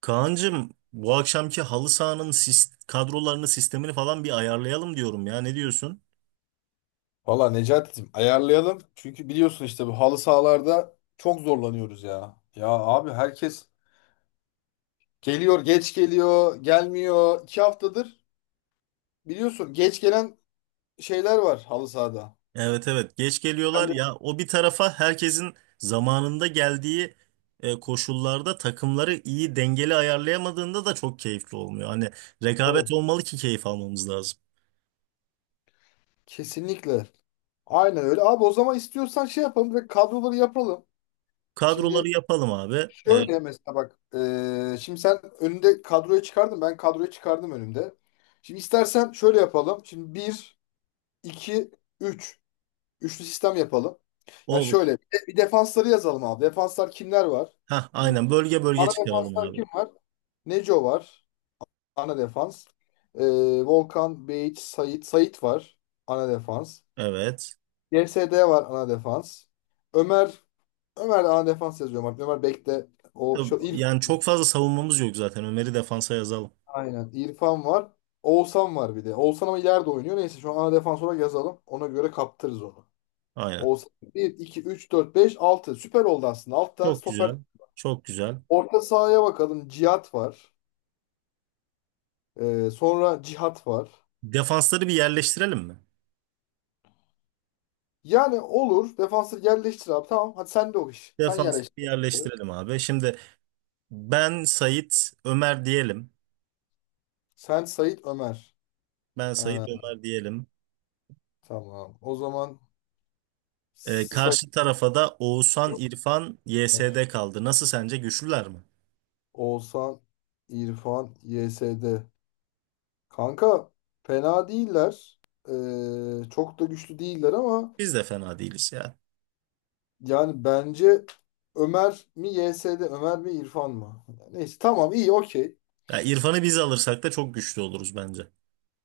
Kaan'cığım bu akşamki halı sahanın kadrolarını sistemini falan bir ayarlayalım diyorum ya ne diyorsun? Valla Necati'cim ayarlayalım. Çünkü biliyorsun işte bu halı sahalarda çok zorlanıyoruz ya. Ya abi herkes geliyor, geç geliyor, gelmiyor. 2 haftadır biliyorsun geç gelen şeyler var halı sahada. Evet, evet, geç geliyorlar Ben de- ya o bir tarafa herkesin zamanında geldiği koşullarda takımları iyi dengeli ayarlayamadığında da çok keyifli olmuyor. Hani Tabii. rekabet olmalı ki keyif almamız lazım. Kesinlikle. Aynen öyle. Abi o zaman istiyorsan şey yapalım ve kadroları yapalım. Şimdi Kadroları yapalım abi. E, şöyle mesela bak. Şimdi sen önünde kadroyu çıkardın. Ben kadroyu çıkardım önümde. Şimdi istersen şöyle yapalım. Şimdi bir 2 3. Üçlü sistem yapalım. Ya olur. şöyle bir defansları yazalım abi. Defanslar kimler var? Ha, Hmm. aynen bölge bölge Ana çıkaralım defanslar abi. kim var? Neco var. Ana defans. Ee, Volkan, Beyiç, Sait. Sait var. Ana defans. Evet. GSD var ana defans. Ömer Ömer de ana defans yazıyorum artık. Ömer bekle. O şu İrfan Yani çok var. fazla savunmamız yok zaten. Ömer'i defansa yazalım. Aynen. İrfan var. Oğuzhan var bir de. Oğuzhan ama ileride oynuyor. Neyse şu an ana defans olarak yazalım. Ona göre kaptırırız onu. Aynen. Olsa bir 2 3 4 5 altı. Süper oldu aslında. 6 tane Çok stoper. güzel. Çok güzel. Orta sahaya bakalım. Cihat var. Sonra Cihat var. Defansları bir yerleştirelim mi? Yani olur. Defansı yerleştir abi. Tamam. Hadi sen de o iş. Sen Defansları bir yerleştir. yerleştirelim abi. Şimdi ben Sait Ömer diyelim. Sen Sait Ömer. Ben Sait Ha, Ömer diyelim. tamam. O zaman Sait Karşı tarafa da Oğuzhan, İrfan, Ömer. YSD kaldı. Nasıl sence güçlüler mi? Oğuzhan, İrfan, YSD. Kanka fena değiller. Çok da güçlü değiller ama Biz de fena değiliz ya. yani bence Ömer mi YS'de Ömer mi İrfan mı? Neyse tamam iyi okey. Ya İrfan'ı biz alırsak da çok güçlü oluruz bence.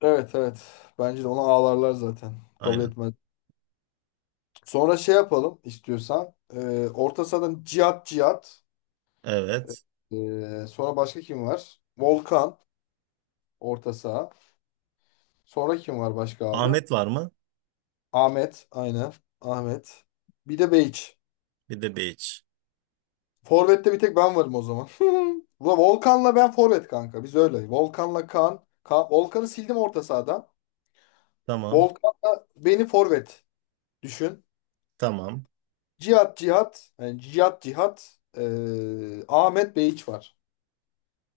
Evet evet. Bence de ona ağlarlar zaten. Kabul Aynen. etmez. Sonra şey yapalım istiyorsan. Orta sahadan Cihat Cihat. Evet. Sonra başka kim var? Volkan orta saha. Sonra kim var başka abi? Ahmet var mı? Ahmet aynen. Ahmet. Bir de Beyç. Bir de Beyiç. Forvet'te bir tek ben varım o zaman. Ulan Volkan'la ben forvet kanka. Biz öyle. Volkan'la Kaan. Ka Volkan'ı sildim orta sahadan. Tamam. Volkan'la beni forvet düşün. Tamam. Cihat Cihat, yani Cihat Cihat, Ahmet Behiç var.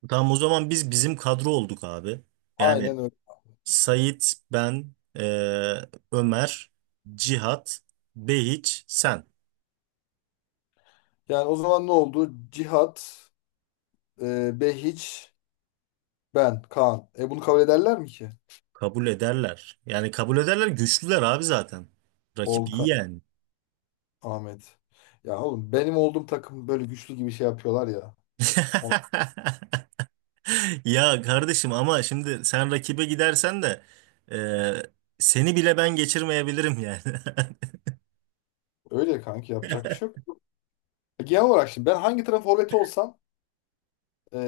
Tamam, o zaman biz bizim kadro olduk abi. Yani Aynen öyle. Sait, ben, Ömer, Cihat, Behiç, sen. Yani o zaman ne oldu? Cihat, Behiç, ben, Kaan. E bunu kabul ederler mi ki? Kabul ederler. Yani kabul ederler, güçlüler abi zaten. Rakip iyi Volkan, yani. Ahmet. Ya oğlum benim olduğum takım böyle güçlü gibi şey yapıyorlar ya. Ona- Ya kardeşim, ama şimdi sen rakibe gidersen de eee, seni bile ben geçirmeyebilirim yani. Öyle kanki yapacak bir şey yok. E, genel olarak şimdi ben hangi taraf forveti olsam eee,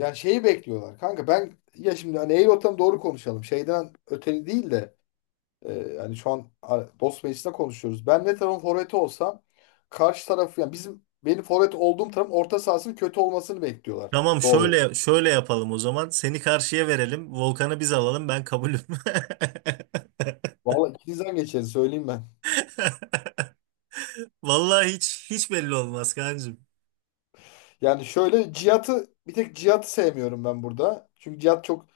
yani şeyi bekliyorlar. Kanka ben ya şimdi hani eğil ortam doğru konuşalım. Şeyden öteli değil de yani şu an dost meclisinde konuşuyoruz. Ben ne tarafın forveti olsam karşı tarafı yani benim forvet olduğum tarafın orta sahasının kötü olmasını bekliyorlar. Tamam, Doğal olarak. şöyle şöyle yapalım o zaman. Seni karşıya verelim. Volkan'ı biz alalım. Ben kabulüm. Vallahi ikinizden geçeriz söyleyeyim ben. Vallahi hiç belli olmaz kancım. Yani şöyle Cihat'ı bir tek Cihat'ı sevmiyorum ben burada. Çünkü Cihat çok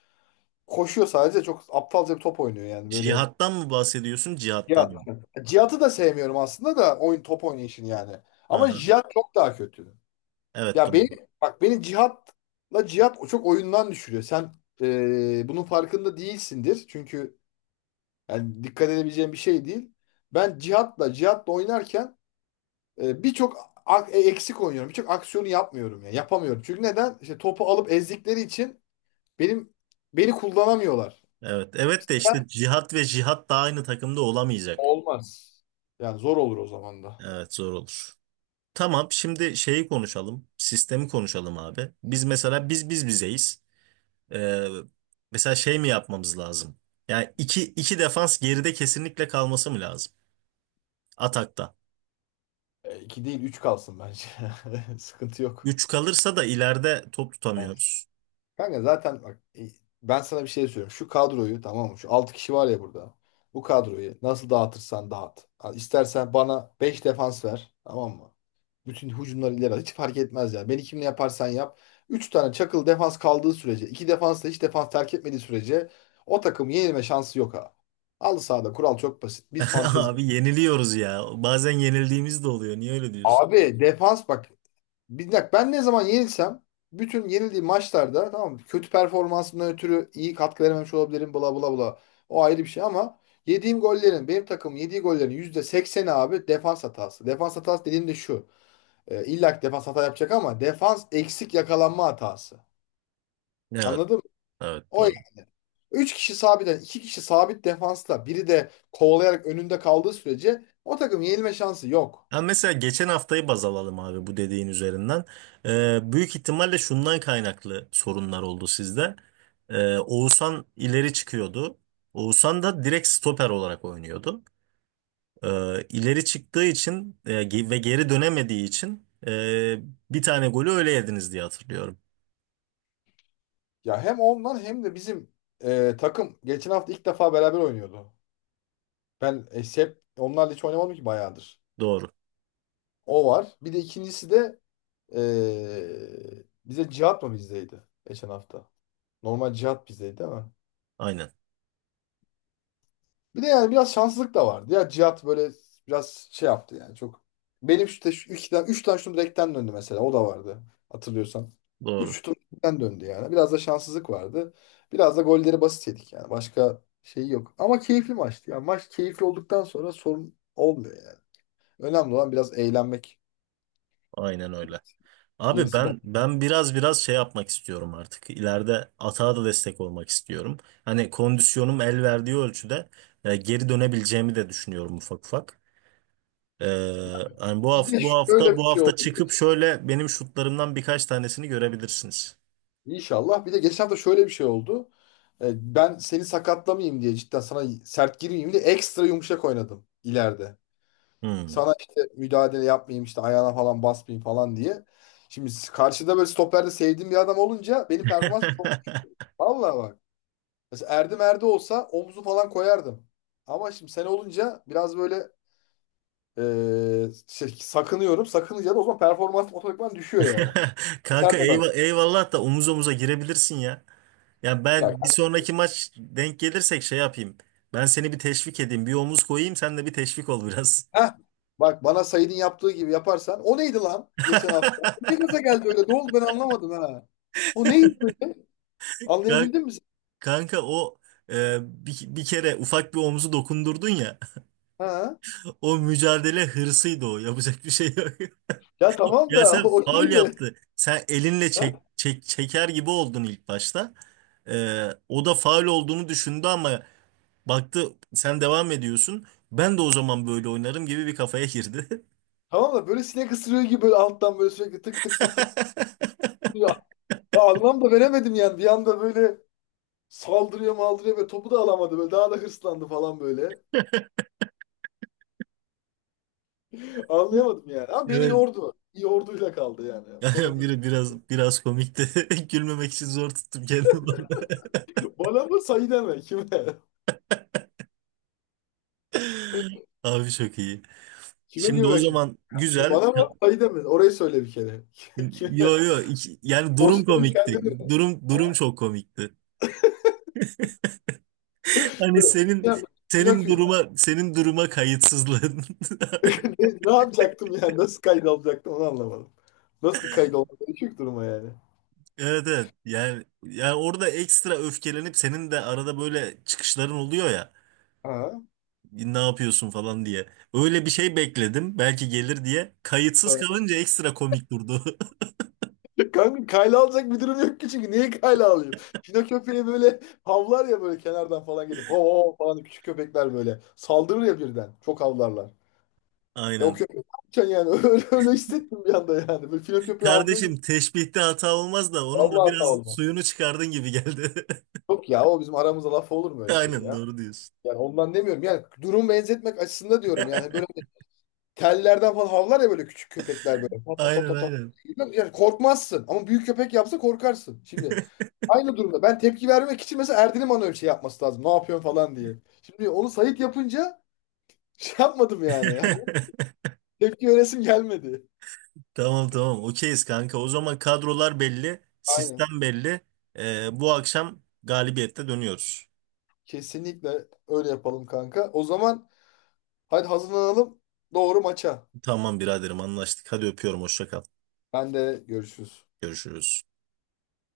koşuyor sadece çok aptalca bir top oynuyor yani böyle. Cihattan mı bahsediyorsun? Cihattan Cihat. mı? Cihat'ı da sevmiyorum aslında da oyun top oynayışını yani. Ama Aha. Cihat çok daha kötü. Evet Ya doğru. beni Bak beni cihatla cihat o çok oyundan düşürüyor. Sen bunun farkında değilsindir. Çünkü yani dikkat edebileceğim bir şey değil. Ben cihatla cihatla oynarken birçok eksik oynuyorum. Birçok aksiyonu yapmıyorum ya. Yapamıyorum. Çünkü neden? İşte topu alıp ezdikleri için benim beni kullanamıyorlar. Evet. Evet de Mesela ben- işte cihat ve cihat da aynı takımda olamayacak. Olmaz. Yani zor olur o zaman da. Evet, zor olur. Tamam, şimdi şeyi konuşalım. Sistemi konuşalım abi. Biz mesela biz bizeyiz. Ee, Mesela şey mi yapmamız lazım? Yani iki, iki defans geride kesinlikle kalması mı lazım? Atakta. E, iki değil üç kalsın bence. Sıkıntı yok. Üç kalırsa da ileride top tutamıyoruz. Kanka zaten bak ben sana bir şey söylüyorum. Şu kadroyu tamam mı? Şu 6 kişi var ya burada. Bu kadroyu nasıl dağıtırsan dağıt. Ha, İstersen bana 5 defans ver. Tamam mı? Bütün hücumları ileri at. Hiç fark etmez yani. Beni kimle yaparsan yap. 3 tane çakıl defans kaldığı sürece, 2 defans da hiç defans terk etmediği sürece o takım yenilme şansı yok ha. Al sahada kural çok basit. Biz fantezi. Abi yeniliyoruz ya. Bazen yenildiğimiz de oluyor. Niye öyle diyorsun? Abi defans bak. Bir dakika ben ne zaman yenilsem bütün yenildiğim maçlarda tamam mı? Kötü performansımdan ötürü iyi katkı verememiş olabilirim bla bla bla. O ayrı bir şey ama yediğim gollerin benim takım yediği gollerin %80'i abi defans hatası. Defans hatası dediğim de şu. E, illa ki defans hata yapacak ama defans eksik yakalanma hatası. Evet. Anladın mı? Evet, O doğru. 3 kişi sabiten 2 kişi sabit defansla biri de kovalayarak önünde kaldığı sürece o takım yenilme şansı yok. Ha, mesela geçen haftayı baz alalım abi bu dediğin üzerinden. Büyük ihtimalle şundan kaynaklı sorunlar oldu sizde. Oğuzhan ileri çıkıyordu. Oğuzhan da direkt stoper olarak oynuyordu. İleri çıktığı için ve geri dönemediği için bir tane golü öyle yediniz diye hatırlıyorum. Ya hem ondan hem de bizim takım geçen hafta ilk defa beraber oynuyordu. Ben hep onlarla hiç oynamadım ki bayağıdır. Doğru. O var. Bir de ikincisi de bize Cihat mı bizdeydi geçen hafta? Normal Cihat bizdeydi ama. Aynen. Bir de yani biraz şanssızlık da vardı. Ya Cihat böyle biraz şey yaptı yani çok. Benim işte şu iki tane, üç tane şutum direkten döndü mesela. O da vardı hatırlıyorsan. Üç Doğru. şutum direkten döndü yani. Biraz da şanssızlık vardı. Biraz da golleri basit yedik yani. Başka şey yok. Ama keyifli maçtı. Yani maç keyifli olduktan sonra sorun olmuyor yani. Önemli olan biraz eğlenmek. Aynen öyle. Abi Gerisi bak. ben biraz şey yapmak istiyorum artık. İleride atağa da destek olmak istiyorum. Hani kondisyonum el verdiği ölçüde geri dönebileceğimi de düşünüyorum ufak ufak. Ee, Hani bu Bir hafta de bu şöyle hafta bir bu şey oldu. hafta çıkıp şöyle benim şutlarımdan birkaç tanesini görebilirsiniz. İnşallah. Bir de geçen hafta şöyle bir şey oldu. Ben seni sakatlamayayım diye cidden sana sert girmeyeyim diye ekstra yumuşak oynadım ileride. Hmm. Sana işte müdahale yapmayayım işte ayağına falan basmayayım falan diye. Şimdi karşıda böyle stoperde sevdiğim bir adam olunca benim performans çok... Vallahi bak. Mesela Erdem Erde olsa omuzu falan koyardım. Ama şimdi sen olunca biraz böyle e, sakınıyorum. Sakınınca da o zaman performans otomatikman düşüyor yani. Kanka, Sert adam. Eyvallah da omuz omuza girebilirsin ya. Ya Ya ben bir sonraki maç denk gelirsek şey yapayım. Ben seni bir teşvik edeyim. Bir omuz koyayım, sen de bir teşvik ol biraz. heh, bak bana Said'in yaptığı gibi yaparsan. O neydi lan geçen hafta? Ne gaza geldi öyle? Ne oldu ben anlamadım ha. O neydi böyle? Ka- Anlayabildin mi sen? Kanka o bir kere ufak bir omuzu dokundurdun ya. Ha? O mücadele hırsıydı o. Yapacak bir şey yok. Ya tamam Ya da sen o faul neydi? yaptı. Sen elinle Ha? Çeker gibi oldun ilk başta. O da faul olduğunu düşündü ama baktı sen devam ediyorsun. Ben de o zaman böyle oynarım gibi bir kafaya girdi. Tamam da böyle sinek ısırıyor gibi böyle alttan böyle sürekli tık tık tık tık. Ya, ya anlam da veremedim yani. Bir anda böyle saldırıyor maldırıyor ve topu da alamadı. Böyle daha da hırslandı falan böyle. Anlayamadım yani. Ama beni Evet. yordu. Yorduyla kaldı yani. O konuda Yani biri diyeceğim. biraz komikti. Gülmemek için zor tuttum kendimi. Bana mı Said'e mi? Kime? Abi çok iyi. Kime Şimdi o güvenmek şimdi? zaman güzel. Bana bak ayı demedi. Orayı söyle bir kere. Kime? Yani durum Osman'ın komikti. kendini. Durum Ha, durum çok komikti. Hani böyle. senin Ya, senin Pinokyo. duruma senin duruma kayıtsızlığın. Ne, ne yapacaktım yani? Nasıl kayıt alacaktım onu anlamadım. Nasıl bir kayıt olmadı? Düşük duruma yani. Evet, evet. Yani orada ekstra öfkelenip senin de arada böyle çıkışların oluyor ya. Ha. Ne yapıyorsun falan diye. Öyle bir şey bekledim. Belki gelir diye. Kayıtsız Ha. kalınca ekstra komik durdu. Kanka kayla alacak bir durum yok ki çünkü. Niye kayla alayım? Pino köpeği böyle havlar ya böyle kenardan falan gelip. Ho ho falan küçük köpekler böyle. Saldırır ya birden. Çok havlarlar. Ya o Aynen. köpek ne yapacaksın yani? Öyle, öyle hissettim bir anda yani. Böyle Pino köpeği havlıyor gibi. Kardeşim teşbihte hata olmaz da onun da Vallahi hata biraz oldu. suyunu çıkardın gibi geldi. Yok ya o bizim aramızda laf olur mu öyle şey Aynen, ya? doğru diyorsun. Yani ondan demiyorum. Yani durum benzetmek açısında diyorum. Yani böyle tellerden falan havlar ya böyle küçük köpekler böyle. Tot tot tot Aynen, tot. Tot. aynen. Yani korkmazsın ama büyük köpek yapsa korkarsın. Şimdi aynı durumda ben tepki vermek için mesela Erdin'in bana öyle şey yapması lazım. Ne yapıyorsun falan diye. Şimdi onu Sait yapınca şey yapmadım yani. Yani tepki veresim gelmedi. Tamam, tamam, okeyiz kanka. O zaman kadrolar belli, Aynen. sistem belli. Bu akşam galibiyette dönüyoruz. Kesinlikle öyle yapalım kanka. O zaman hadi hazırlanalım. Doğru maça. Tamam biraderim, anlaştık. Hadi öpüyorum, hoşça kal. Ben de görüşürüz. Görüşürüz.